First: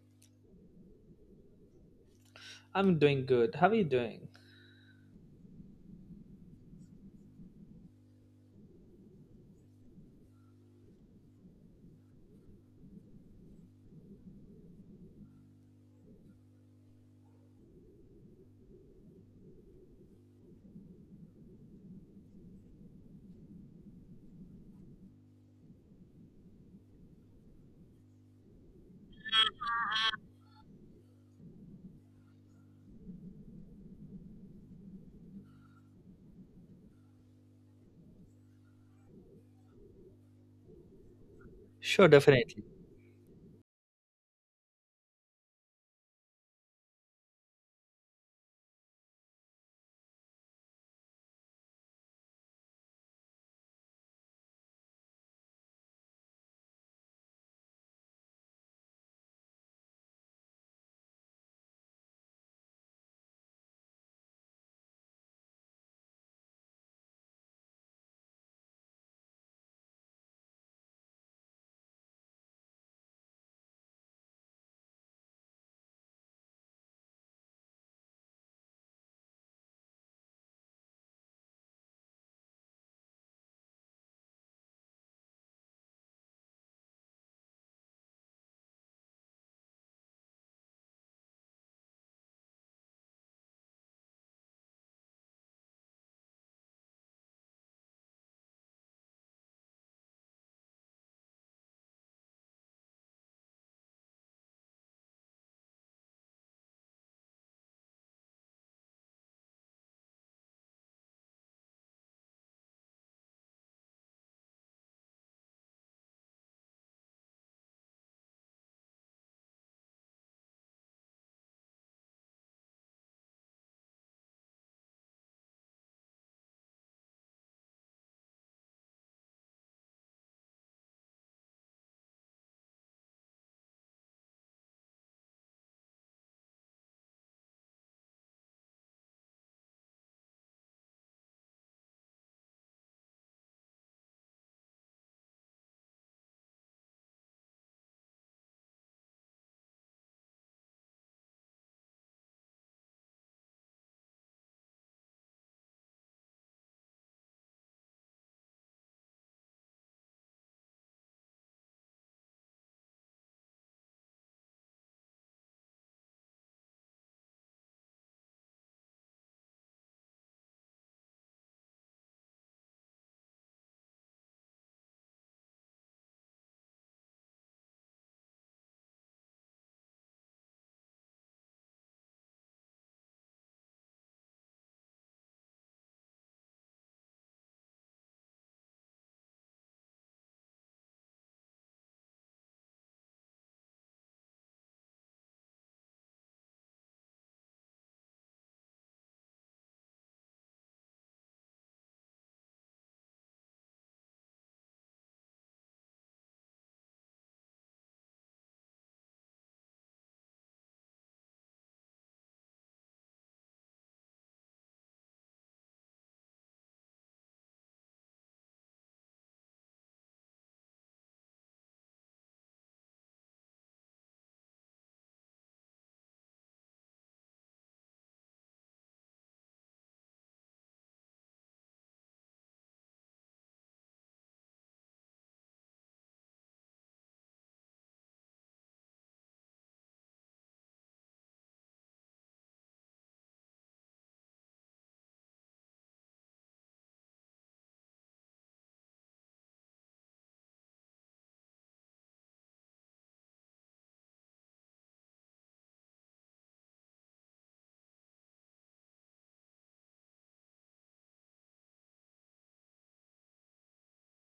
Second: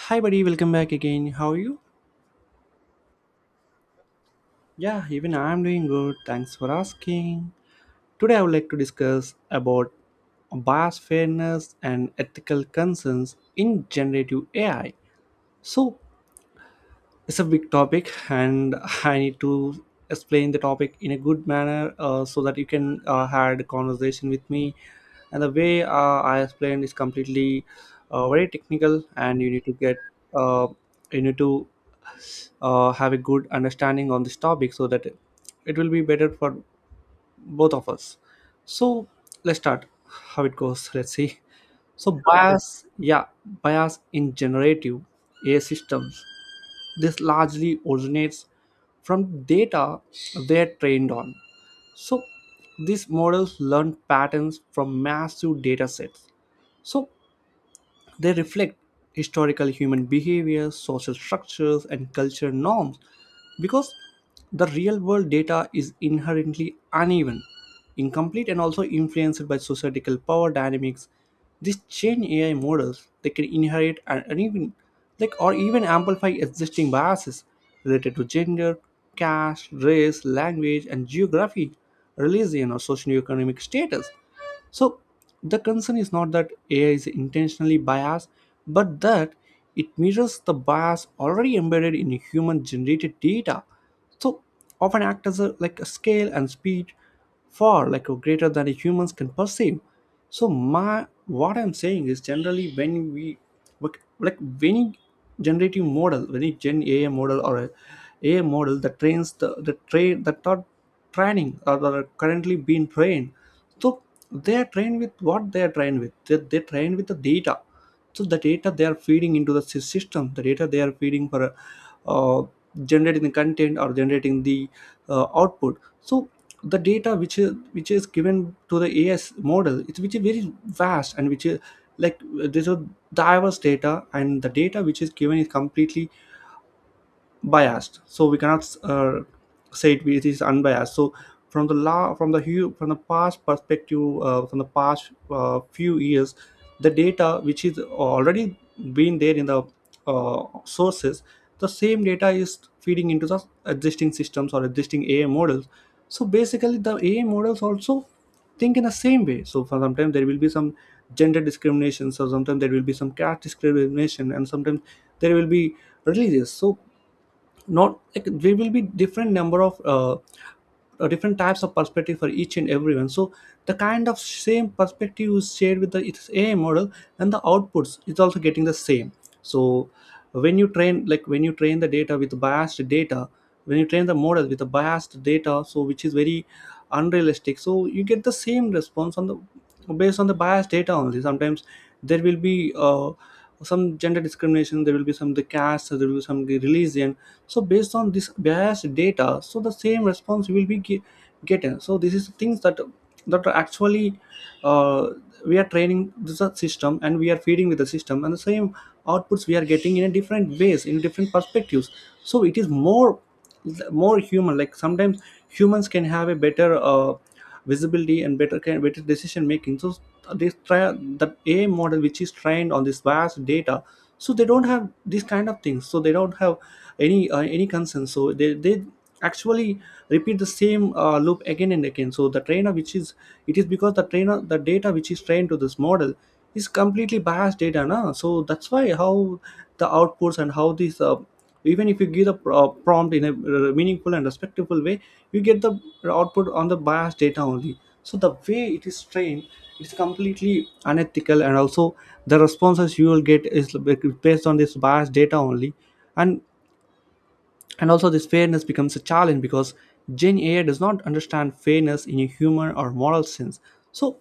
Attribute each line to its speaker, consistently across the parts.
Speaker 1: Hi, buddy, welcome back again. How are you?
Speaker 2: I'm doing good. How are you doing?
Speaker 1: Yeah, even I'm doing good. Thanks for asking. Today, I would like to discuss about bias fairness and ethical concerns in generative AI. So, it's a big topic, and I need to explain the topic in a good manner, so that you can had a conversation with me. And the way I explained is completely very technical, and you need to get uh, you need to have a good understanding on this topic, so that it will be better for both of us. So let's start how it goes. Let's see.
Speaker 2: Sure,
Speaker 1: Okay,
Speaker 2: definitely.
Speaker 1: bias, yeah, bias in generative AI systems, this largely originates from data they're trained on. So these models learn patterns from massive data sets, so they reflect historical human behavior, social structures, and cultural norms, because the real world data is inherently uneven, incomplete, and also influenced by societal power dynamics. These chain AI models, they can inherit and even like or even amplify existing biases related to gender, caste, race, language, and geography, religion, or socioeconomic status. So the concern is not that AI is intentionally biased, but that it mirrors the bias already embedded in human generated data. So often act as a, like a scale and speed far like or greater than humans can perceive. So my, what I'm saying is, generally when we like when generative model, when a gen AI model or a AI model that trains the train that are training or that are currently being trained. So they are trained with what they are trained with, they trained with the data. So the data they are feeding into the system, the data they are feeding for uh, generating the content or generating the output. So the data which is given to the as model, it's which is very vast and which is like there's a diverse data, and the data which is given is completely biased. So we cannot say it, it is unbiased. So from the law, from the from the past perspective, from the past few years, the data which is already been there in the sources, the same data is feeding into the existing systems or existing AI models. So basically the AI models also think in the same way. So for sometimes there will be some gender discrimination, so sometimes there will be some caste discrimination, and sometimes there will be religious. So, not like, there will be different number of different types of perspective for each and everyone. So the kind of same perspective is shared with the its AI model, and the outputs is also getting the same. So when you train, like when you train the data with biased data, when you train the model with the biased data, so which is very unrealistic, so you get the same response on the, based on the biased data only. Sometimes there will be some gender discrimination, there will be some the caste, there will be some the religion. So based on this biased data, so the same response will be getting. So this is things that that are actually, uh, we are training the system and we are feeding with the system, and the same outputs we are getting in a different ways, in different perspectives. So it is more, more human like. Sometimes humans can have a better visibility and better kind, better decision making. So this try that AI model which is trained on this vast data, so they don't have these kind of things, so they don't have any concern. So they actually repeat the same loop again and again. So the trainer which is, it is because the trainer, the data which is trained to this model is completely biased data, na? So that's why how the outputs and how these even if you give the prompt in a meaningful and respectful way, you get the output on the biased data only. So the way it is trained, it's completely unethical, and also the responses you will get is like, based on this biased data only. And also, this fairness becomes a challenge because Gen AI does not understand fairness in a human or moral sense. So,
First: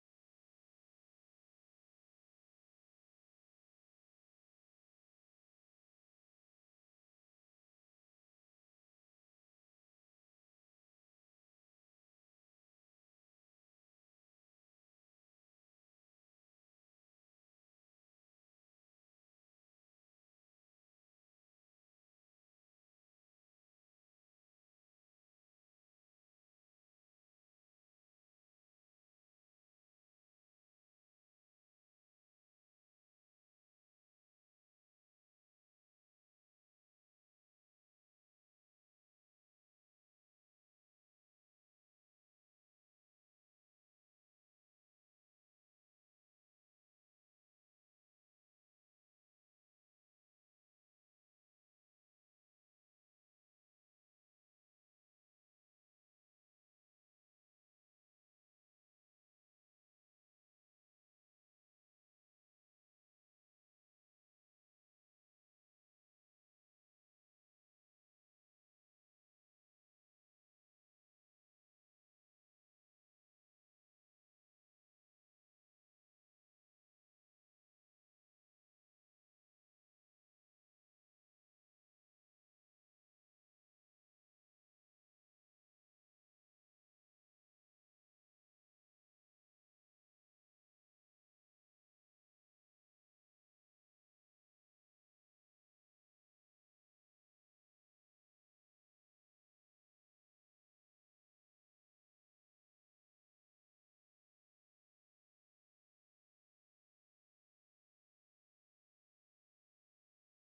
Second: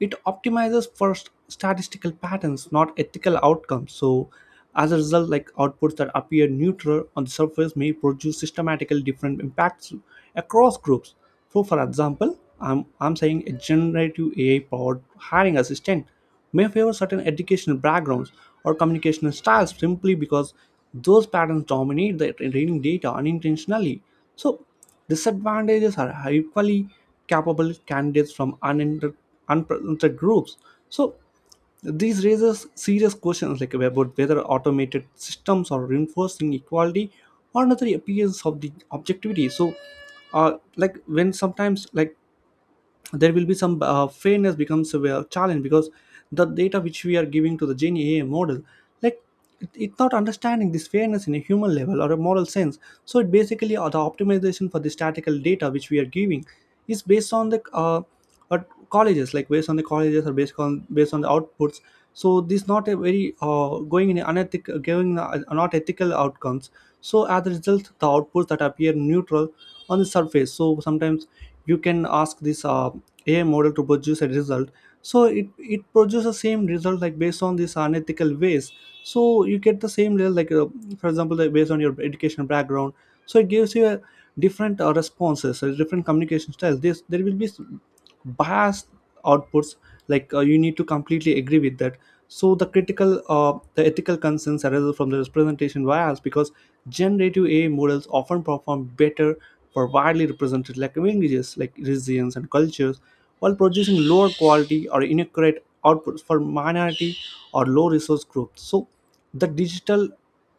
Speaker 1: it optimizes for statistical patterns, not ethical outcomes. So, as a result, like outputs that appear neutral on the surface may produce systematically different impacts across groups. So, for example, I'm saying a generative AI powered hiring assistant may favor certain educational backgrounds or communication styles simply because those patterns dominate the training data unintentionally. So, disadvantages are equally capable candidates from unprotected groups. So, these raises serious questions like about whether automated systems are reinforcing equality or another appearance of the objectivity. So, like when sometimes like there will be some, fairness becomes a, well, challenge, because the data which we are giving to the Gen AI model, like it, it's not understanding this fairness in a human level or a moral sense. So it basically, the optimization for the statistical data which we are giving is based on the uh, colleges, like based on the colleges or based on, based on the outputs. So this not a very going in unethical, giving not ethical outcomes. So as a result, the outputs that appear neutral on the surface, so sometimes you can ask this AI model to produce a result, so it produces the same result like based on these unethical ways. So you get the same level like, for example like based on your education background, so it gives you a different responses, different communication styles. This there will be vast outputs, like you need to completely agree with that. So the critical, the ethical concerns arise from the representation bias, because generative AI models often perform better for widely represented like languages, like regions and cultures, while producing lower quality or inaccurate outputs for minority or low resource groups. So the digital,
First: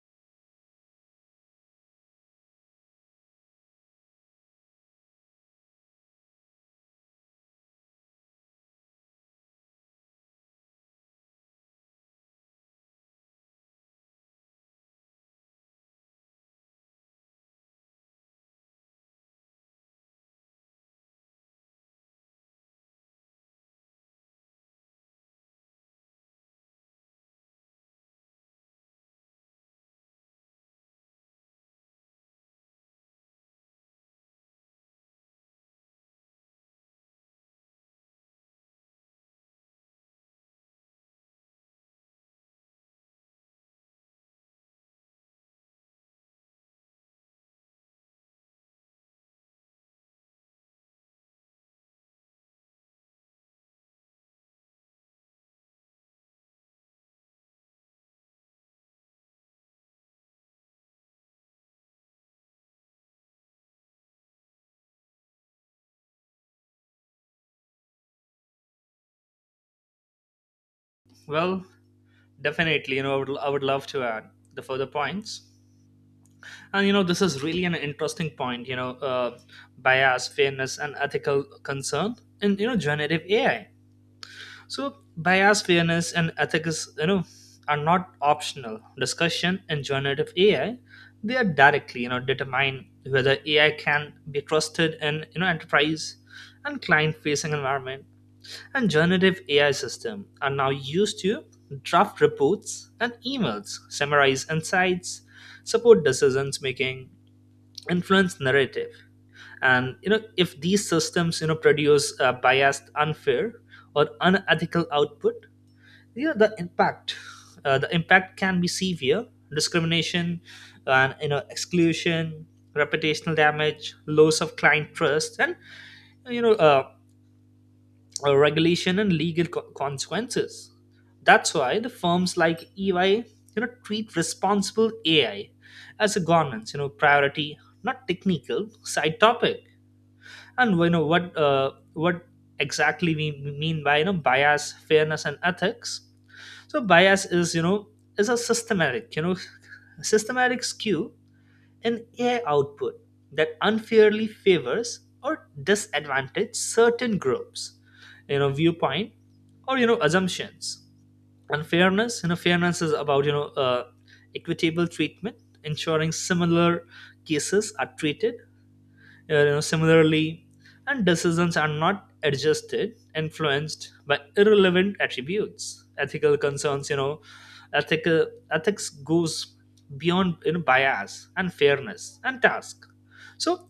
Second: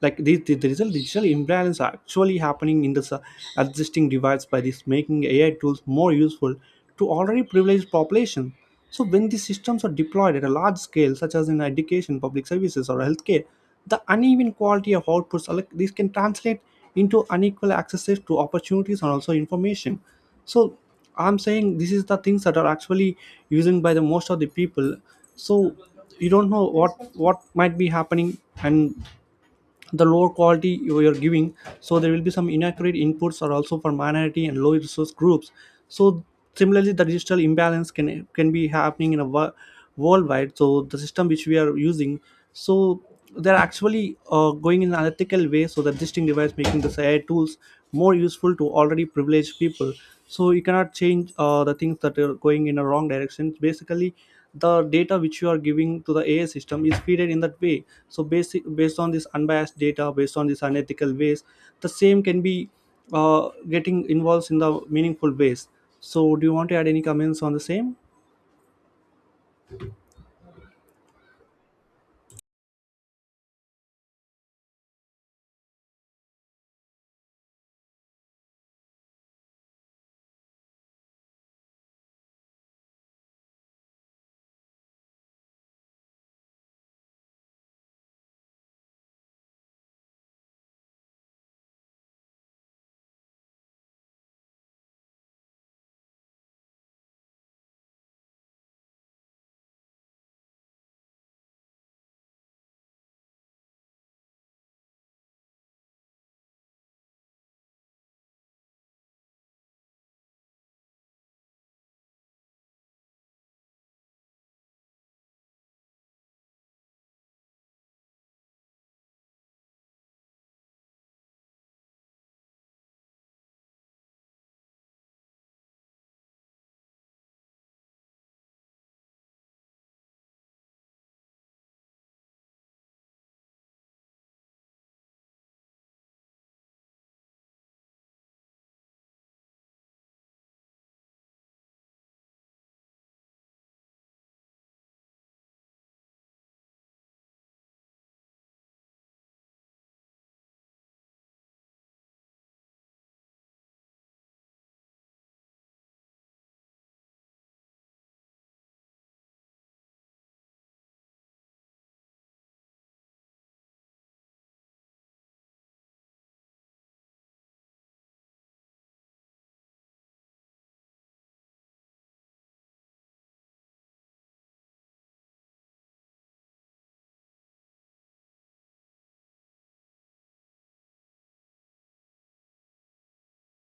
Speaker 1: like the result digital imbalance are actually happening in the existing device, by this making AI tools more useful to already privileged population. So when these systems are deployed at a large scale, such as in education, public services or healthcare, the uneven quality of outputs are like these can translate into unequal access to opportunities and also information. So I'm saying this is the things that are actually using by the most of the people. So you don't know what might be happening, and the lower quality you are giving, so there will be some inaccurate inputs are also for minority and low resource groups. So similarly the digital imbalance can be happening in a worldwide. So the system which we are using, so they're actually going in an unethical way. So the existing device making the AI tools more useful to already privileged people. So you cannot change the things that are going in a wrong direction. Basically the data which you are giving to the AI system is fed in that way. So basic, based on this unbiased data, based on this unethical ways, the same can be getting involved in the meaningful ways. So do you want to add any comments on the same?
Speaker 2: Well, definitely. I would love to add the further points. And this is an interesting point. Bias is an ethical concern in generative AI. So, bias, fairness, and ethics, are not optional discussion in generative AI. They are directly determine whether AI can be trusted in enterprise and client-facing environment, and generative AI system are now used to draft reports and emails, summarize insights, support decisions making, influence narrative. And if these systems produce biased, unfair, or unethical output, you know the impact. the impact can be severe: discrimination, and exclusion, reputational damage, loss of client trust, and you know uh, regulation and legal consequences. That's why the firms like EY, treat responsible AI as a governance, priority, not technical side topic. And what exactly we mean by bias, fairness, and ethics. So bias is a systematic skew an AI output that unfairly favors or disadvantages certain groups, viewpoint or assumptions. Unfairness, fairness is about equitable treatment, ensuring similar cases are treated similarly, and decisions are not adjusted, influenced by irrelevant attributes. Ethical concerns, ethical ethics goes beyond bias and fairness and task. So,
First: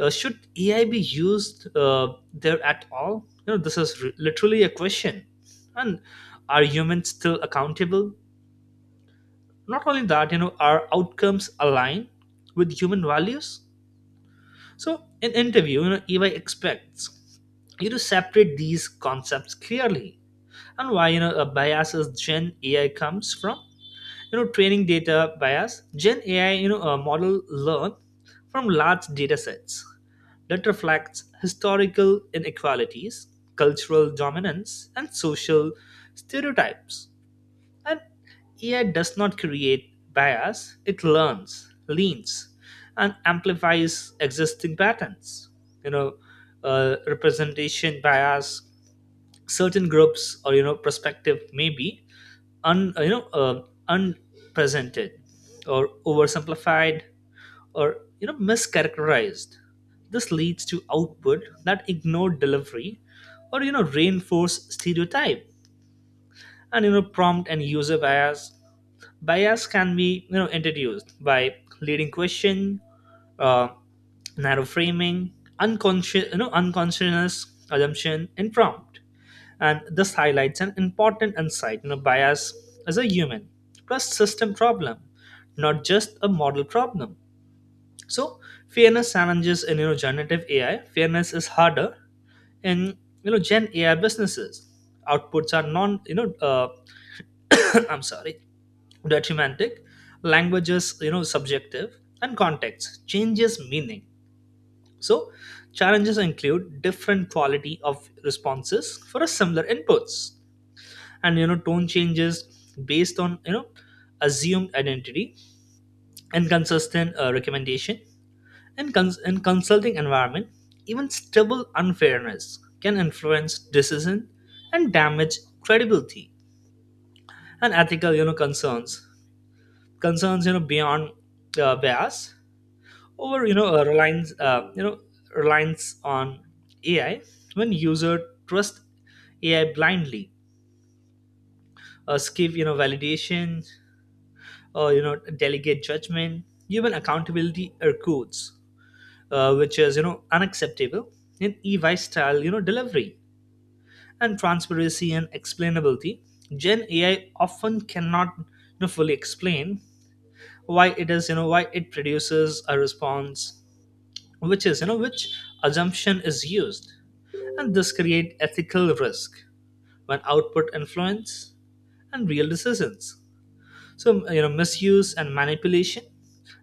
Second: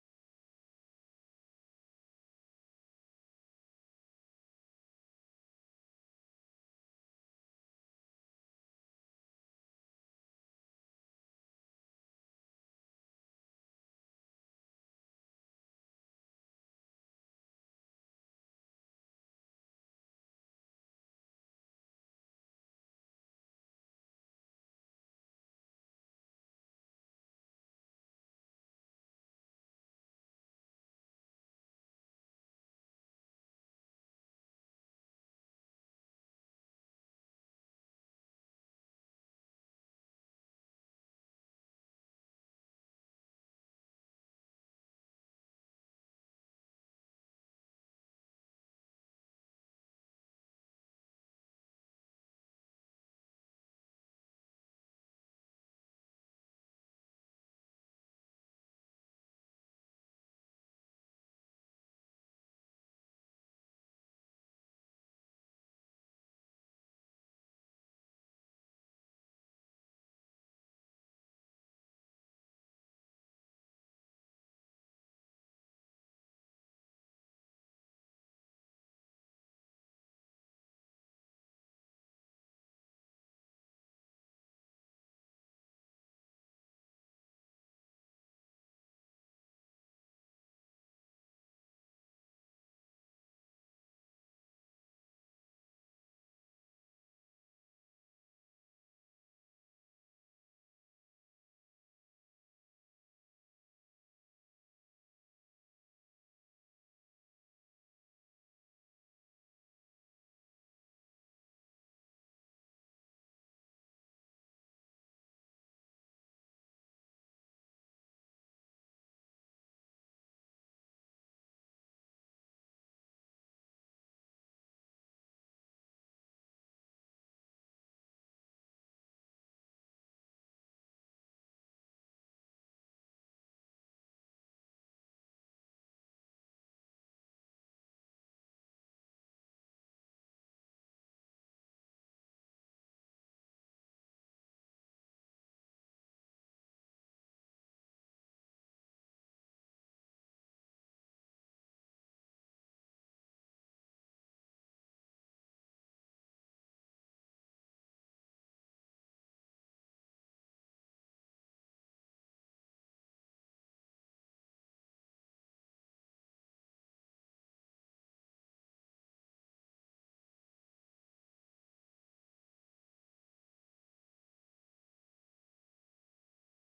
Speaker 2: should AI be used there at all? Literally a question. And are humans still accountable? Not only that, are outcomes aligned with human values? So, in interview, EY expects you to separate these concepts clearly and why a bias Gen AI comes from. You know, training data bias. Gen AI, a model learn from large data sets that reflects historical inequalities, cultural dominance, and social stereotypes. And AI does not create bias, it learns, leans, and amplifies existing patterns. You know, Representation bias, certain groups or perspective may be un you know unpresented or oversimplified or mischaracterized. This leads to output that ignore delivery or reinforce stereotype. And prompt and user bias can be introduced by leading question, uh, narrow framing, unconscious you know unconscious assumption and prompt. And this highlights an important insight: bias is a human plus system problem, not just a model problem. So fairness challenges in generative AI, fairness is harder in gen AI businesses. Outputs are non I'm sorry, detrimentic. Language is subjective and context changes meaning. So challenges include different quality of responses for a similar inputs, and tone changes based on assumed identity, inconsistent recommendation. And in consulting environment, even stable unfairness can influence decision and damage credibility. And ethical concerns beyond bias, or you know a reliance you know reliance on AI. When user trust AI blindly, skip validation or delegate judgment, even accountability or codes, which is unacceptable in EY style delivery. And transparency and explainability: Gen AI often cannot fully explain why it is, why it produces a response, which is which assumption is used. And this create ethical risk when output influence and real decisions. So misuse and manipulation,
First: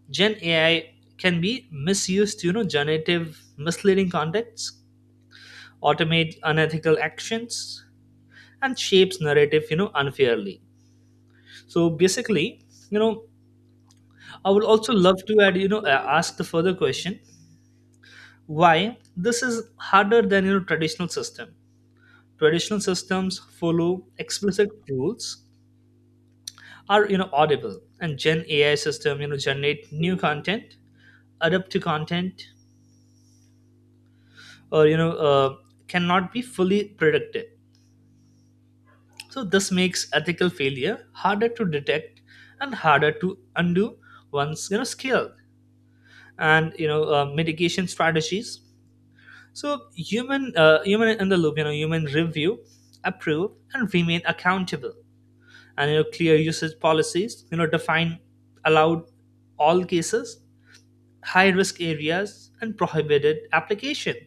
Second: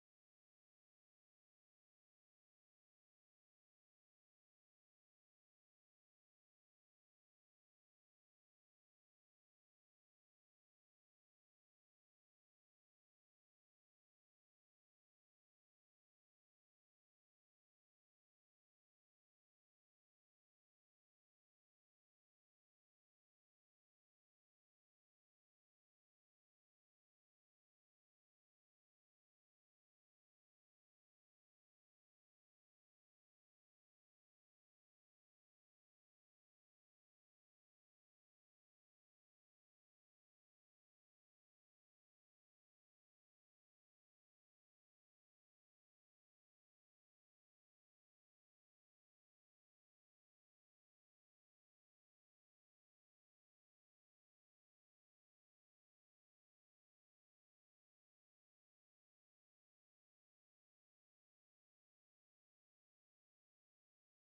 Speaker 2: gen AI can be misused to generative misleading contents, automate unethical actions, and shapes narrative unfairly. So basically, you know I would also love to add, ask the further question: why this is harder than traditional system? Traditional systems follow explicit rules, are audible, and Gen AI system generate new content, adapt to content, or cannot be fully predicted. So this makes ethical failure harder to detect and harder to undo once scaled. And mitigation strategies. So human in the loop, human review, approve, and remain accountable. And clear usage policies define allowed all cases, high risk areas and prohibited application,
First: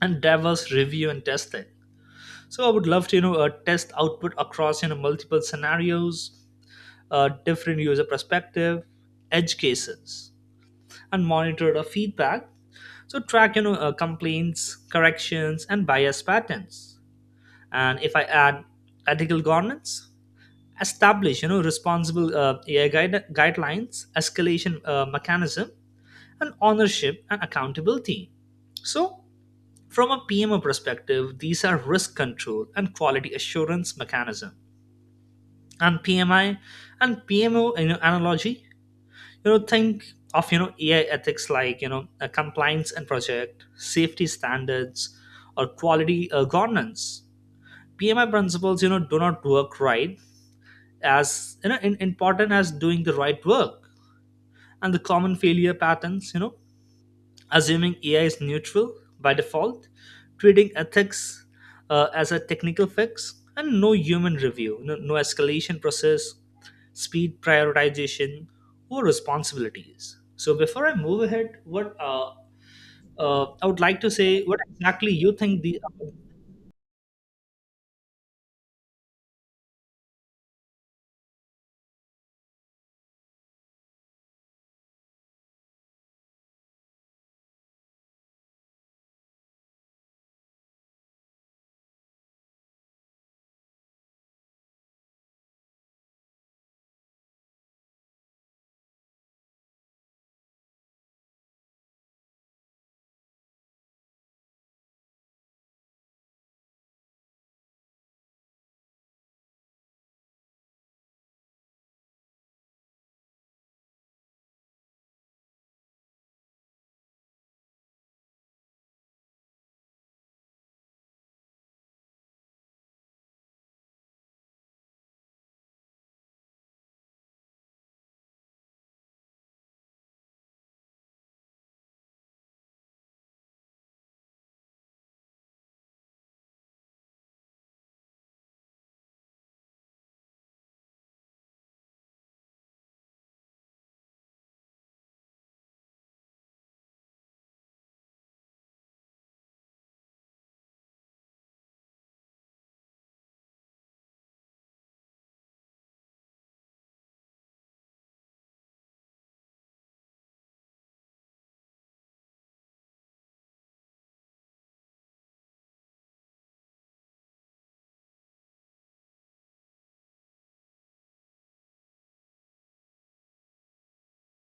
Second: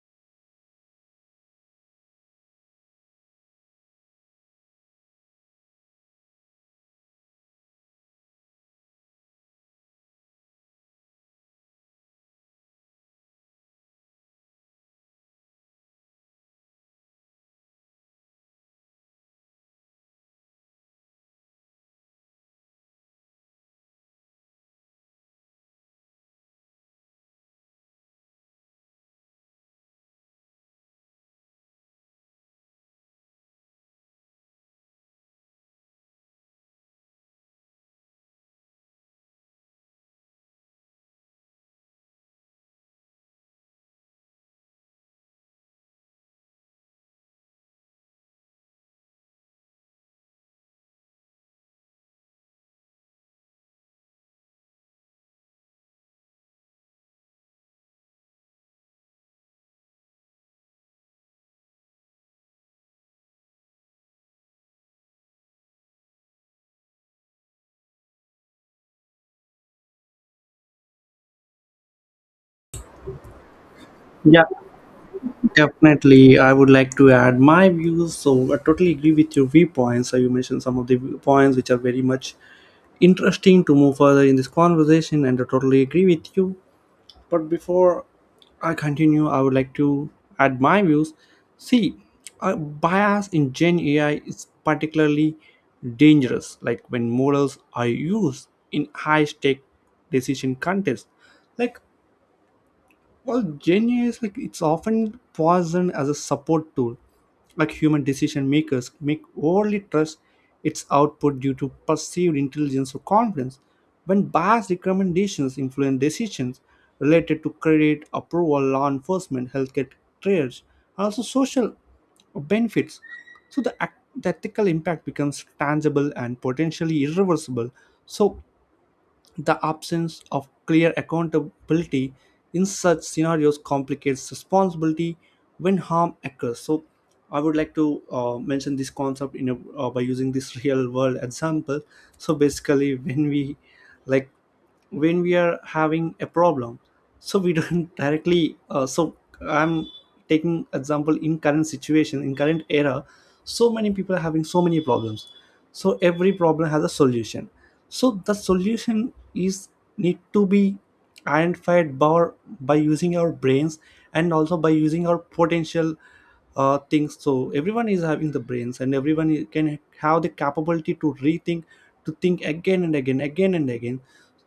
Speaker 2: and diverse review and testing. So I would love to test output across multiple scenarios, different user perspective, edge cases, and monitor the feedback. So track complaints, corrections and bias patterns. And if I add ethical governance: establish responsible AI guidelines, escalation mechanism, and ownership and accountability. So, from a PMO perspective, these are risk control and quality assurance mechanism. And PMI and PMO, analogy, think of AI ethics like compliance and project safety standards or quality governance. PMI principles, do not work right as important as doing the right work. And the common failure patterns, assuming AI is neutral by default, treating ethics as a technical fix, and no human review, no escalation process, speed prioritization or responsibilities. So before I move ahead, what I would like to say
Speaker 1: Yeah,
Speaker 2: what exactly you think. The
Speaker 1: definitely. I would like to add my views. So I totally agree with your viewpoints. So you mentioned some of the points which are very much interesting to move further in this conversation, and I totally agree with you. But before I continue, I would like to add my views. See, bias in Gen AI is particularly dangerous, like when models are used in high stake decision contests. Like, well, Gen AI is like it's often poisoned as a support tool, like human decision makers make overly trust its output due to perceived intelligence or confidence. When biased recommendations influence decisions related to credit, approval, law enforcement, healthcare trades, and also social benefits, so the, the ethical impact becomes tangible and potentially irreversible. So the absence of clear accountability in such scenarios complicates responsibility when harm occurs. So, I would like to mention this concept in a, by using this real world example. So, basically, like when we are having a problem, so we don't directly So I'm taking example in current situation in current era. So many people are having so many problems, so every problem has a solution. So the solution is need to be identified by using our brains and also by using our potential things. So everyone is having the brains and everyone can have the capability to rethink, to think again and again.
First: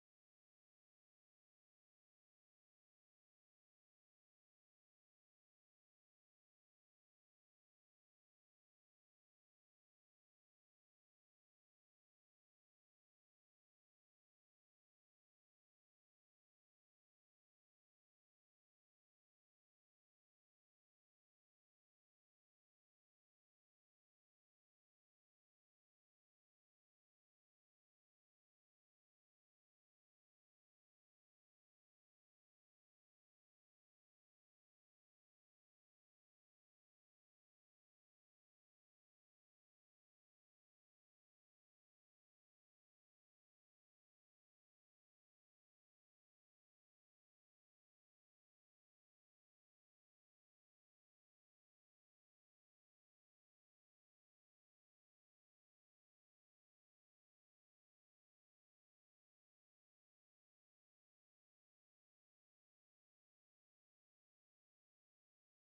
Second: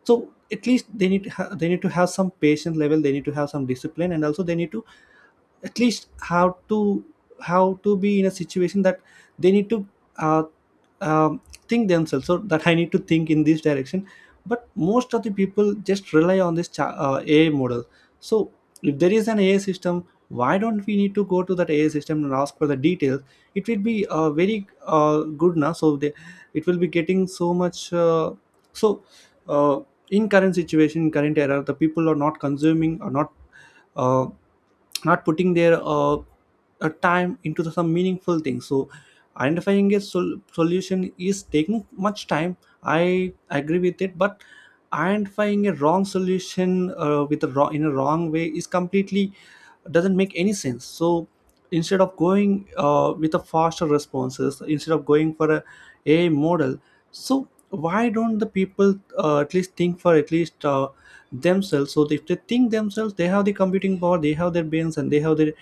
Speaker 1: So at least they need to have some patience level, they need to have some discipline, and also they need to at least have to be in a situation that they need to uh, um, think themselves, so that I need to think in this direction. But most of the people just rely on this ai model. So if there is an ai system, why don't we need to go to that ai system and ask for the details? It will be very good now. So they, it will be getting so much so uh, in current situation current era, the people are not consuming or not uh, not putting their time into the, some meaningful things. So identifying a solution is taking much time. I agree with it, but identifying a wrong solution with a wrong in a wrong way is completely doesn't make any sense. So instead of going with a faster responses, instead of going for a model, so why don't the people at least think for at least themselves? So if they think themselves, they have the computing power, they have their brains, and they have their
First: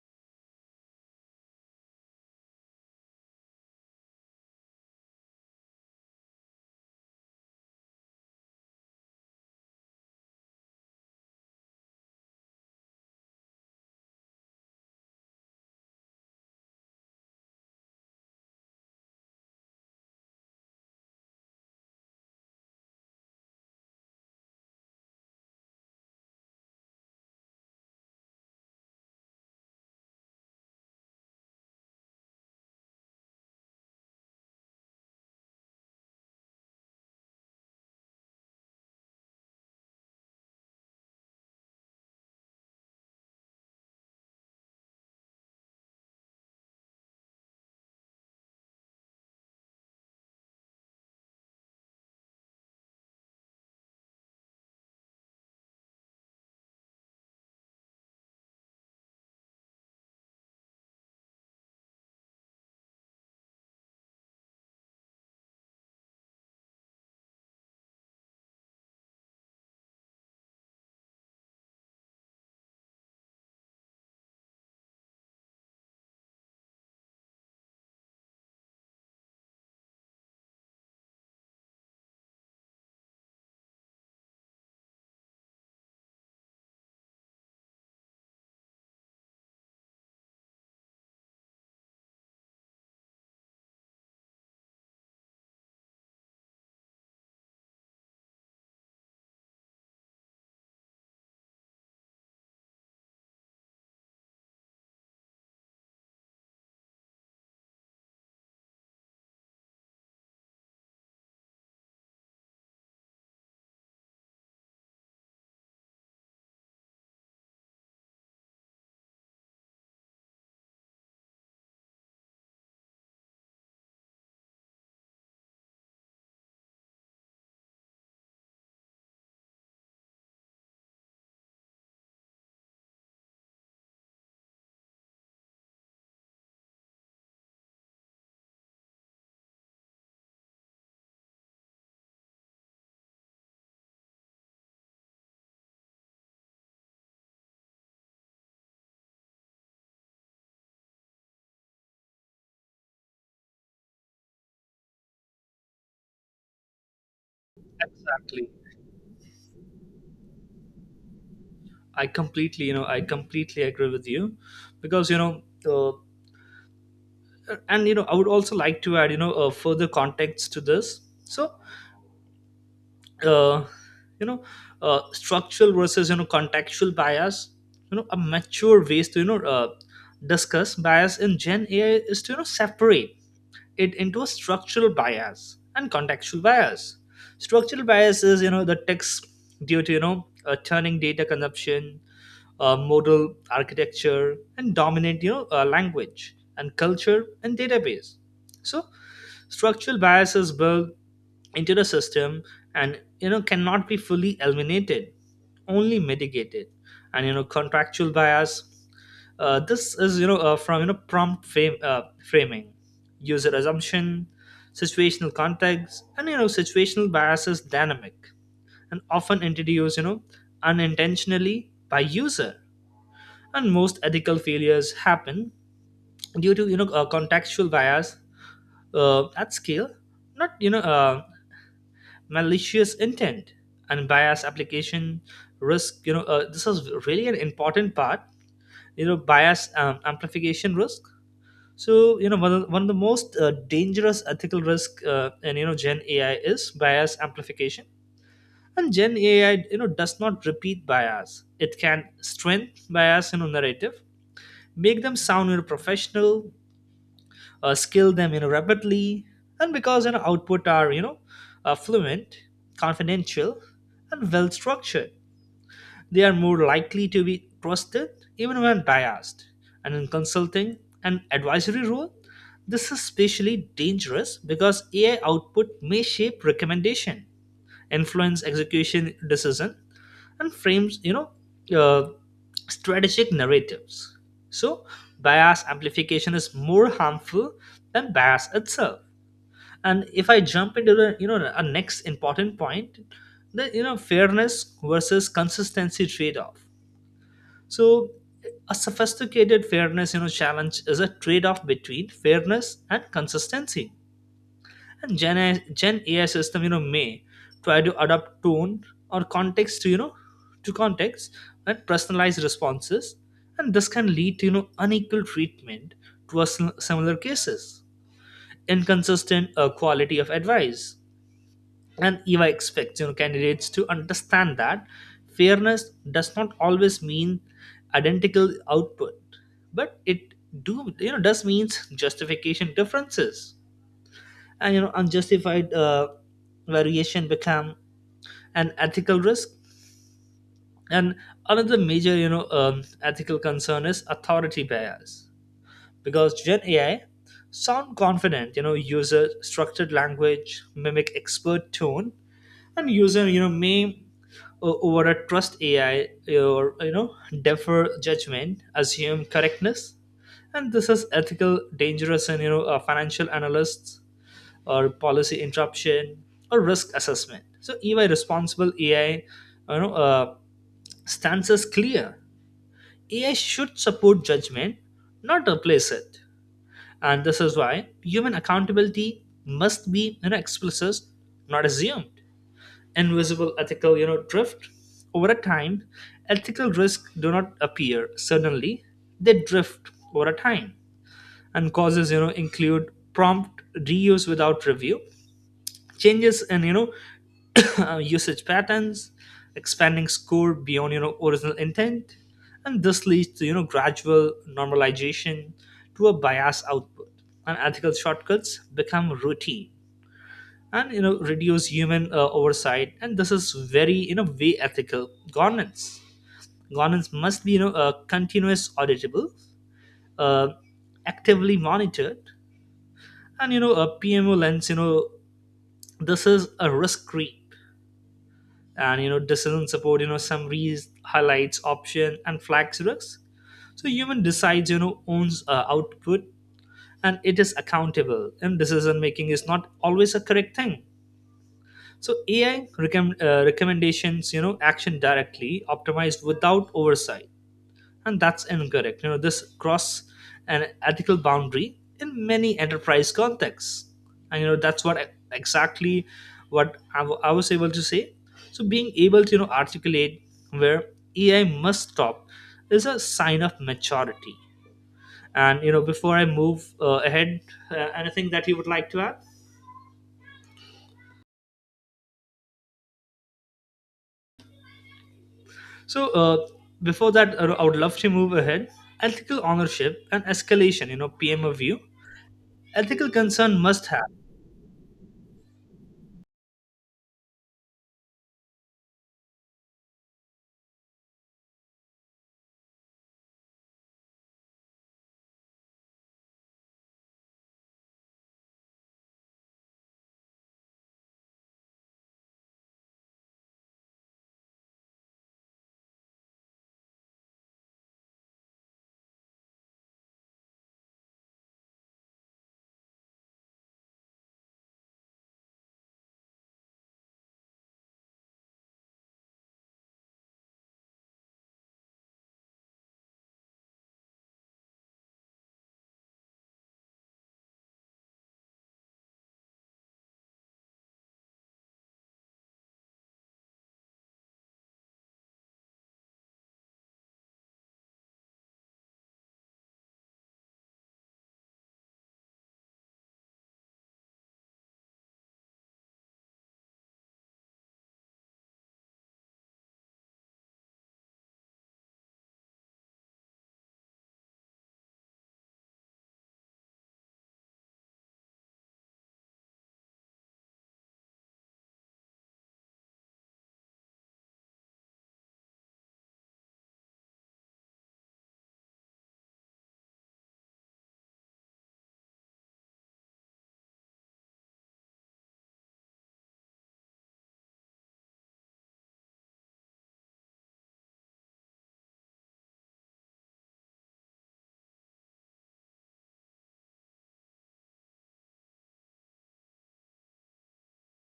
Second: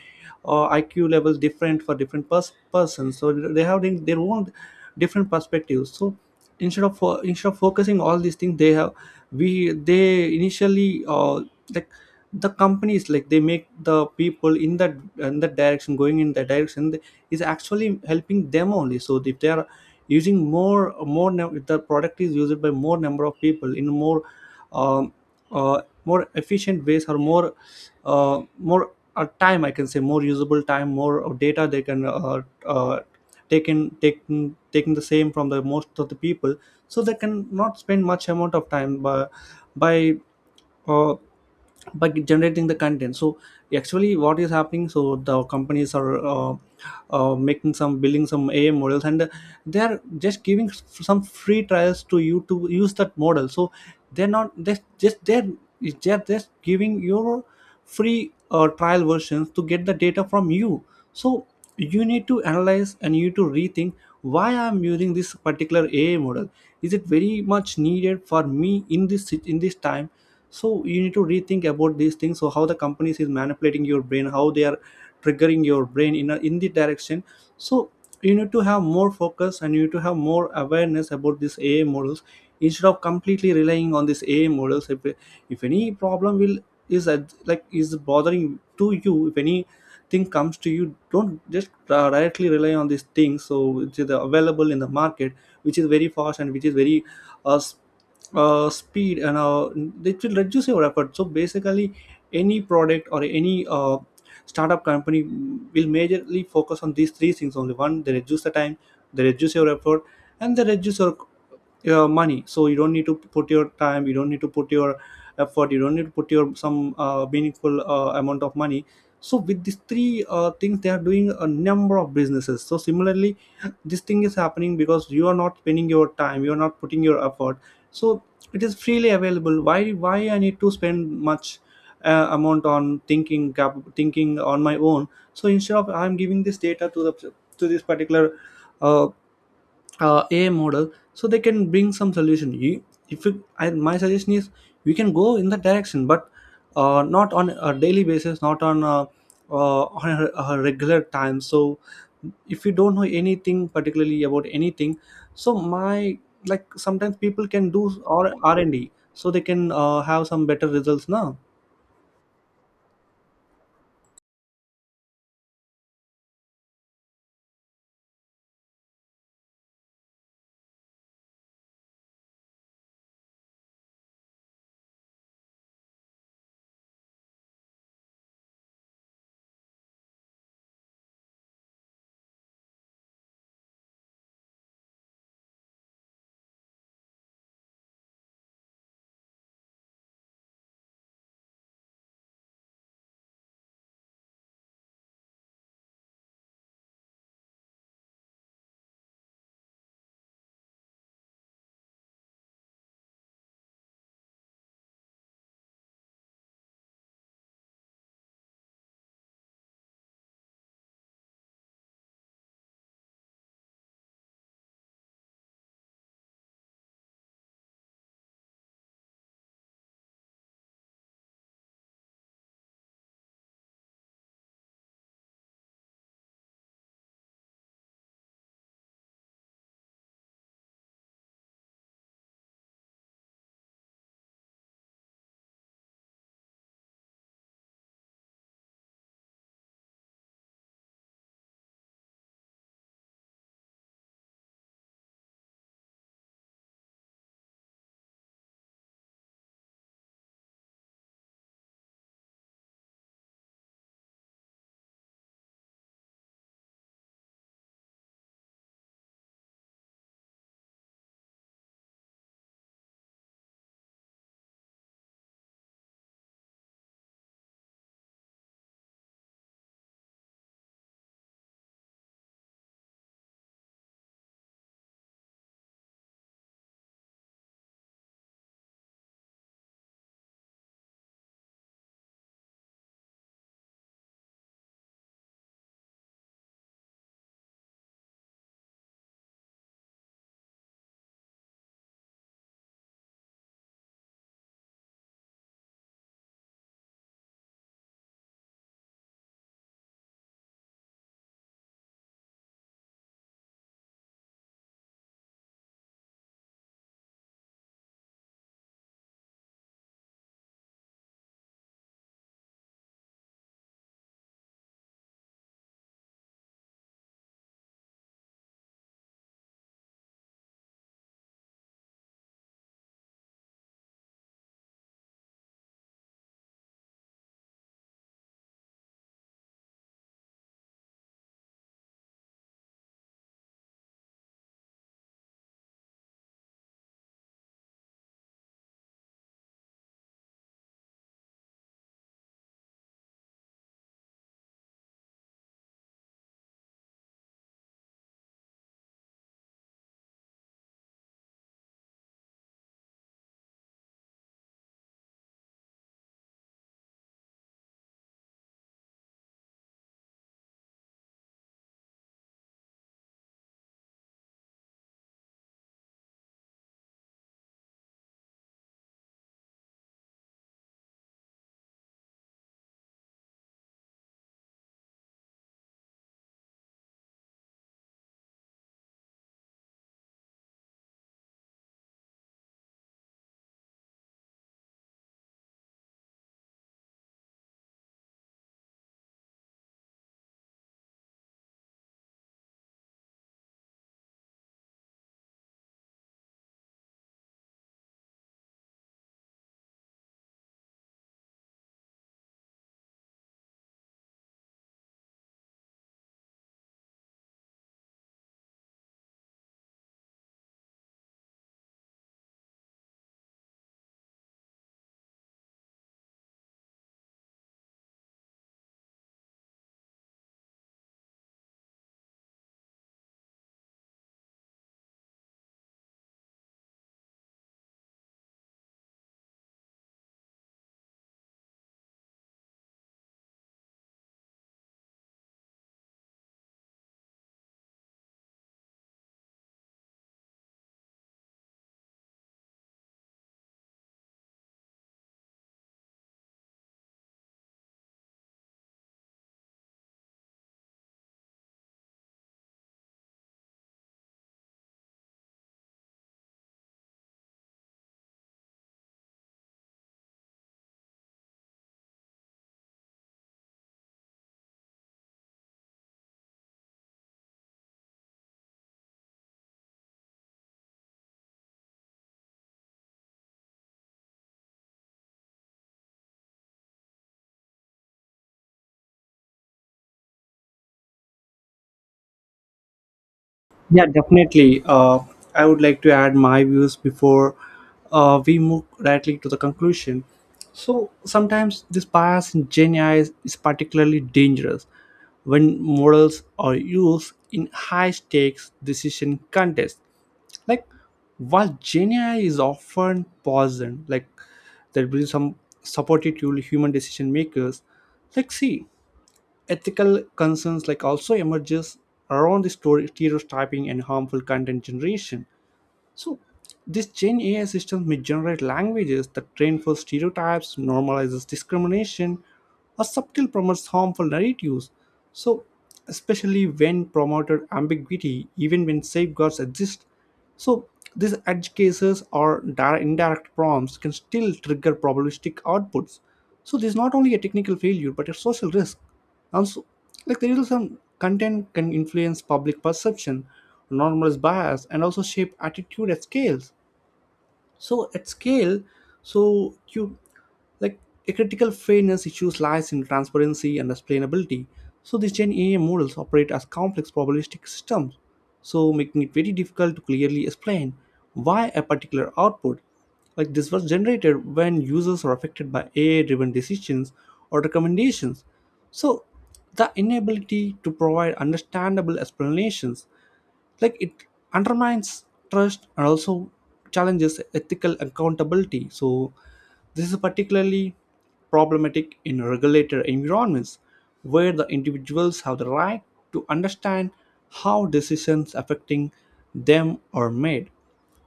Speaker 1: iq levels different for different persons. So they have their own different perspectives. So instead of focusing all these things, they have we they initially like the companies like, they make the people in that direction, going in that direction is actually helping them only. So if they are using if the product is used by more number of people in more um, more efficient ways, or more more time, I can say more usable time, more of data they can take in taking the same from the most of the people. So they can not spend much amount of time by uh, by generating the content. So actually what is happening, so the companies are making some building some ai models, and they are just giving some free trials to you to use that model. So they're not they just they're just giving your free trial versions to get the data from you. So you need to analyze and you need to rethink, why I'm using this particular ai model? Is it very much needed for me in in this time? So you need to rethink about these things, so how the companies is manipulating your brain, how they are triggering your brain in the direction. So you need to have more focus and you need to have more awareness about these ai models, instead of completely relying on these ai models. If any problem will is that like is bothering to you, if anything comes to you, don't just directly rely on these things, so which is available in the market, which is very fast and which is very uh, s- speed, and it will reduce your effort. So basically any product or any startup company will majorly focus on these three things only. One, they reduce the time, they reduce your effort, and they reduce your money. So you don't need to put your time, you don't need to put your effort, you don't need to put your some meaningful amount of money. So with these three things, they are doing a number of businesses. So similarly, this thing is happening because you are not spending your time, you are not putting your effort. So it is freely available, why I need to spend much amount on thinking on my own. So instead of I'm giving this data to this particular uh, AI model, so they can bring some solution. You, if you, I, My suggestion is we can go in that direction, but not on a daily basis, not on on a regular time. So if you don't know anything particularly about anything, so my, like sometimes people can do or
Speaker 2: exactly
Speaker 1: R&D, so they can have some better results now.
Speaker 2: I completely, I completely agree with you, because uh, and I would also like to add further context to this. So uh, you know structural versus contextual bias, a mature ways to discuss bias in gen AI is to separate it into a structural bias and contextual bias. Structural bias is the text due to turning data consumption, modal architecture, and dominant language and culture and database. So structural biases built into the system and cannot be fully eliminated, only mitigated. And contractual bias, this is from prompt framing, user assumption, situational context. And situational bias is dynamic and often introduced unintentionally by user. And most ethical failures happen due to contextual bias at scale, not malicious intent. Unbiased application risk, this is really an important part. Bias amplification risk, so one of the most dangerous ethical risk in gen AI is bias amplification. And gen AI does not repeat bias, it can strengthen bias in a narrative, make them sound professional, skill them rapidly. And because output are fluent, confidential, and well structured, they are more likely to be trusted even when biased. And in consulting and advisory role, this is especially dangerous because AI output may shape recommendation, influence execution decision, and frames uh, strategic narratives. So bias amplification is more harmful than bias itself. And if I jump into the a next important point, the fairness versus consistency trade-off. So a sophisticated fairness challenge is a trade-off between fairness and consistency. And Gen AI system, may try to adapt tone or context to, to context, and personalized responses. And this can lead to, unequal treatment towards similar cases, inconsistent quality of advice. And EVA expects, candidates to understand that fairness does not always mean identical output, but it do, does means justification differences. And unjustified variation become an ethical risk. And another major ethical concern is authority bias, because gen AI sound confident, user structured language, mimic expert tone. And user may over a trust AI, or defer judgment, assume correctness. And this is ethical dangerous, and financial analysts or policy interruption or risk assessment. So EY responsible AI, you know, uh, stance is clear. AI should support judgment, not replace it. And this is why human accountability must be explicit, not assumed. Invisible ethical, drift. Over a time, ethical risks do not appear suddenly. They drift over a time. And causes, include prompt reuse without review, changes in usage patterns, expanding score beyond original intent. And this leads to gradual normalization to a bias output, and ethical shortcuts become routine and reduce human oversight. And this is very way ethical governance. Governance must be continuous, auditable, uh, actively monitored. And a PMO lens, this is a risk screen, and doesn't support summaries, highlights option and flags risks. So human decides, owns output, and it is accountable. And decision making is not always a correct thing. So AI recommendations, action directly optimized without oversight, and that's incorrect. This cross an ethical boundary in many enterprise contexts. And that's what exactly I was able to say. So being able to articulate where AI must stop is a sign of maturity. And before I move ahead, anything that you would like to add? So before that, I would love to move ahead. Ethical ownership and escalation, PM view, ethical concern must
Speaker 1: Yeah,
Speaker 2: have.
Speaker 1: definitely. I would like to add my views before we move directly to the conclusion. So sometimes this bias in Gen AI is particularly dangerous when models are used in high stakes decision contests. Like while Gen AI is often poisoned, like there will be some substitute human decision makers. Like see, ethical concerns like also emerges around the story stereotyping and harmful content generation. So this gen ai system may generate languages that train for stereotypes, normalizes discrimination, or subtle promotes harmful narratives, so especially when promoted ambiguity, even when safeguards exist. So these edge cases or indirect prompts can still trigger probabilistic outputs. So this is not only a technical failure, but a social risk. Also, like there is some content can influence public perception, normalize bias, and also shape attitude at scales. So at scale, so you, like a critical fairness issues lies in transparency and explainability. So these Gen AI models operate as complex probabilistic systems, so making it very difficult to clearly explain why a particular output like this was generated, when users are affected by AI-driven decisions or recommendations. So the inability to provide understandable explanations, like it undermines trust and also challenges ethical accountability. So this is particularly problematic in regulated environments where the individuals have the right to understand how decisions affecting them are made.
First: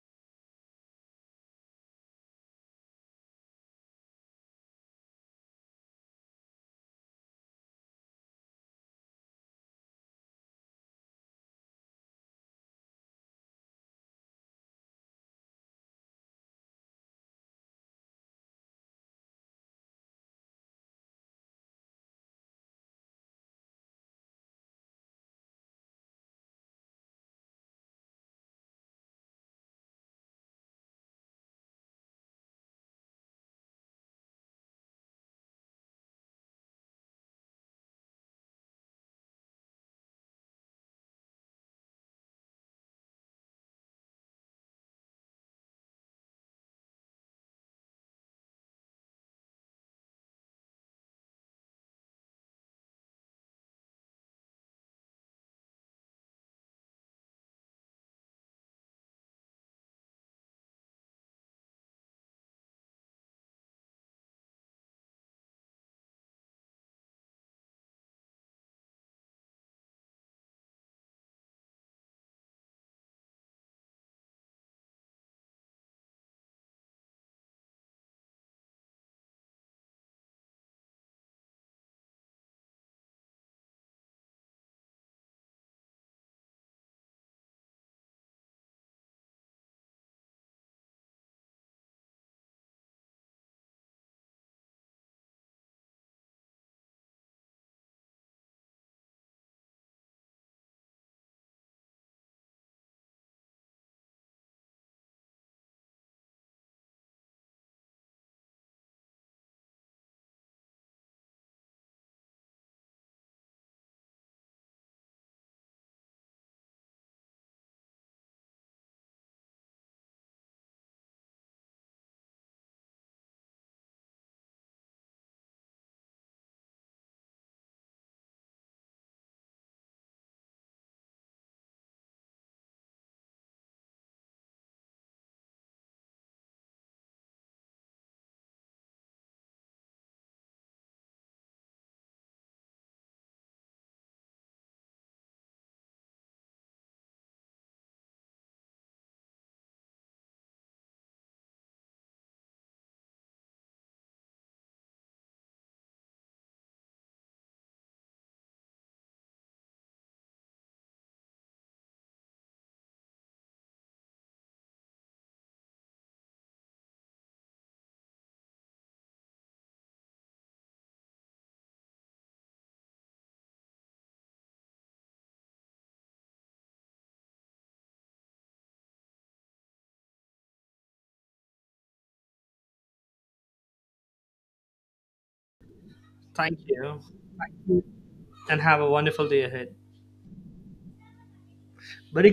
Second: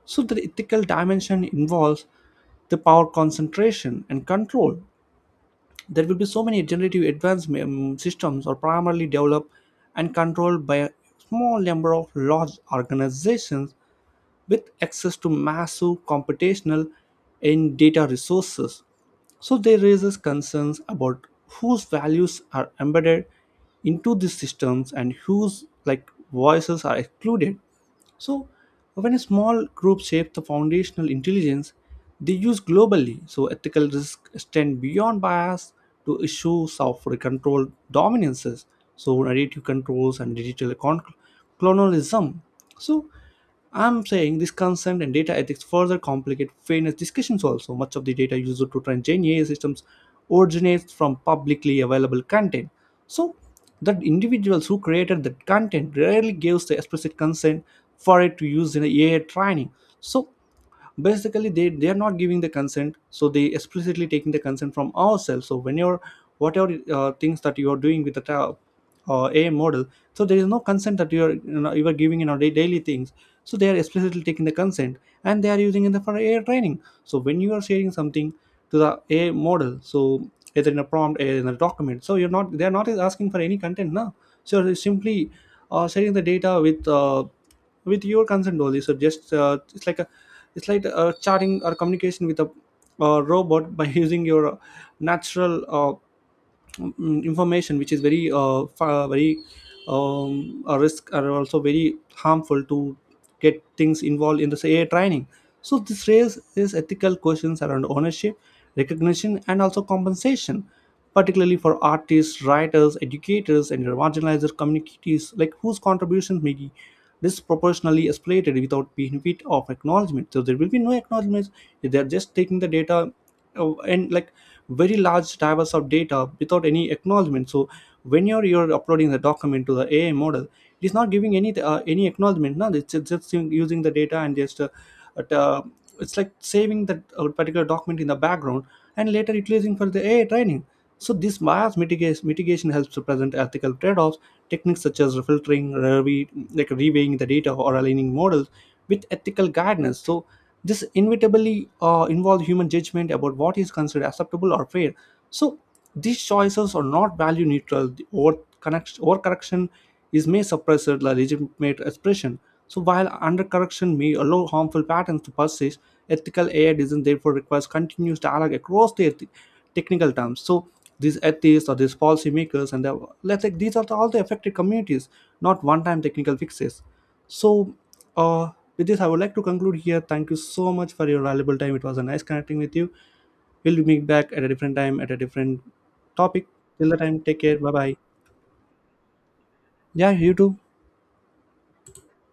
Speaker 1: So the ethical dimension involves the power concentration and control. There will be so many generative advanced systems are primarily developed and controlled by a small number of large organizations with access to massive computational and data resources. So they raises concerns about whose values are embedded into these systems and whose, like, voices are excluded. So when a small group shapes the foundational intelligence they use globally, so ethical risks extend beyond bias to issues of control dominances, so narrative controls and digital colonialism. So I'm saying this consent and data ethics further complicate fairness discussions also. Much of the data used to train Gen AI systems originates from publicly available content. So the individuals who created that content rarely gives the explicit consent for it to use in a AI training. So basically they are not giving the consent, so they explicitly taking the consent from ourselves. So when you're, whatever things that you are doing with the a I model, so there is no consent that you are, you know, you are giving in our daily things. So they are explicitly taking the consent and they are using it for AI training. So when you are sharing something to the a I model, so either in a prompt or in a document, so you're not they're not asking for any content now. So you're simply sharing the data with your consent only. So just it's like chatting or communication with a robot by using your natural information, which is very very a risk, are also very harmful to get things involved in this AI training. So this raises ethical questions around ownership, recognition, and also compensation, particularly for artists, writers, educators, and marginalized communities, like whose contributions may be disproportionately exploited without benefit of acknowledgement. So there will be no acknowledgement, they're just taking the data, and like very large divers of data without any acknowledgement. So when you're uploading the document to the ai model, it is not giving any acknowledgement, no, it's just using the data and just but it's like saving that particular document in the background and later utilizing for the AI training. So this mitigation helps to present ethical trade-offs. Techniques such as filtering, reweighing the data or aligning models with ethical guidance. So this inevitably involves human judgment about what is considered acceptable or fair. So these choices are not value neutral. The over correction is may suppress the legitimate expression. So while undercorrection may allow harmful patterns to persist, ethical AI design therefore requires continuous dialogue across the technical terms. So these atheists or these policymakers and the, let's say these are the, all the affected communities, not one-time technical fixes. So uh, with this, I would like to conclude here. Thank you so much for your valuable time. It was a nice connecting with you. We'll meet back at a different time at a different topic.
Speaker 2: Thank
Speaker 1: Till the
Speaker 2: you,
Speaker 1: time, take care. Bye bye.
Speaker 2: and have a wonderful day ahead.
Speaker 1: Yeah, you too.
Speaker 2: Very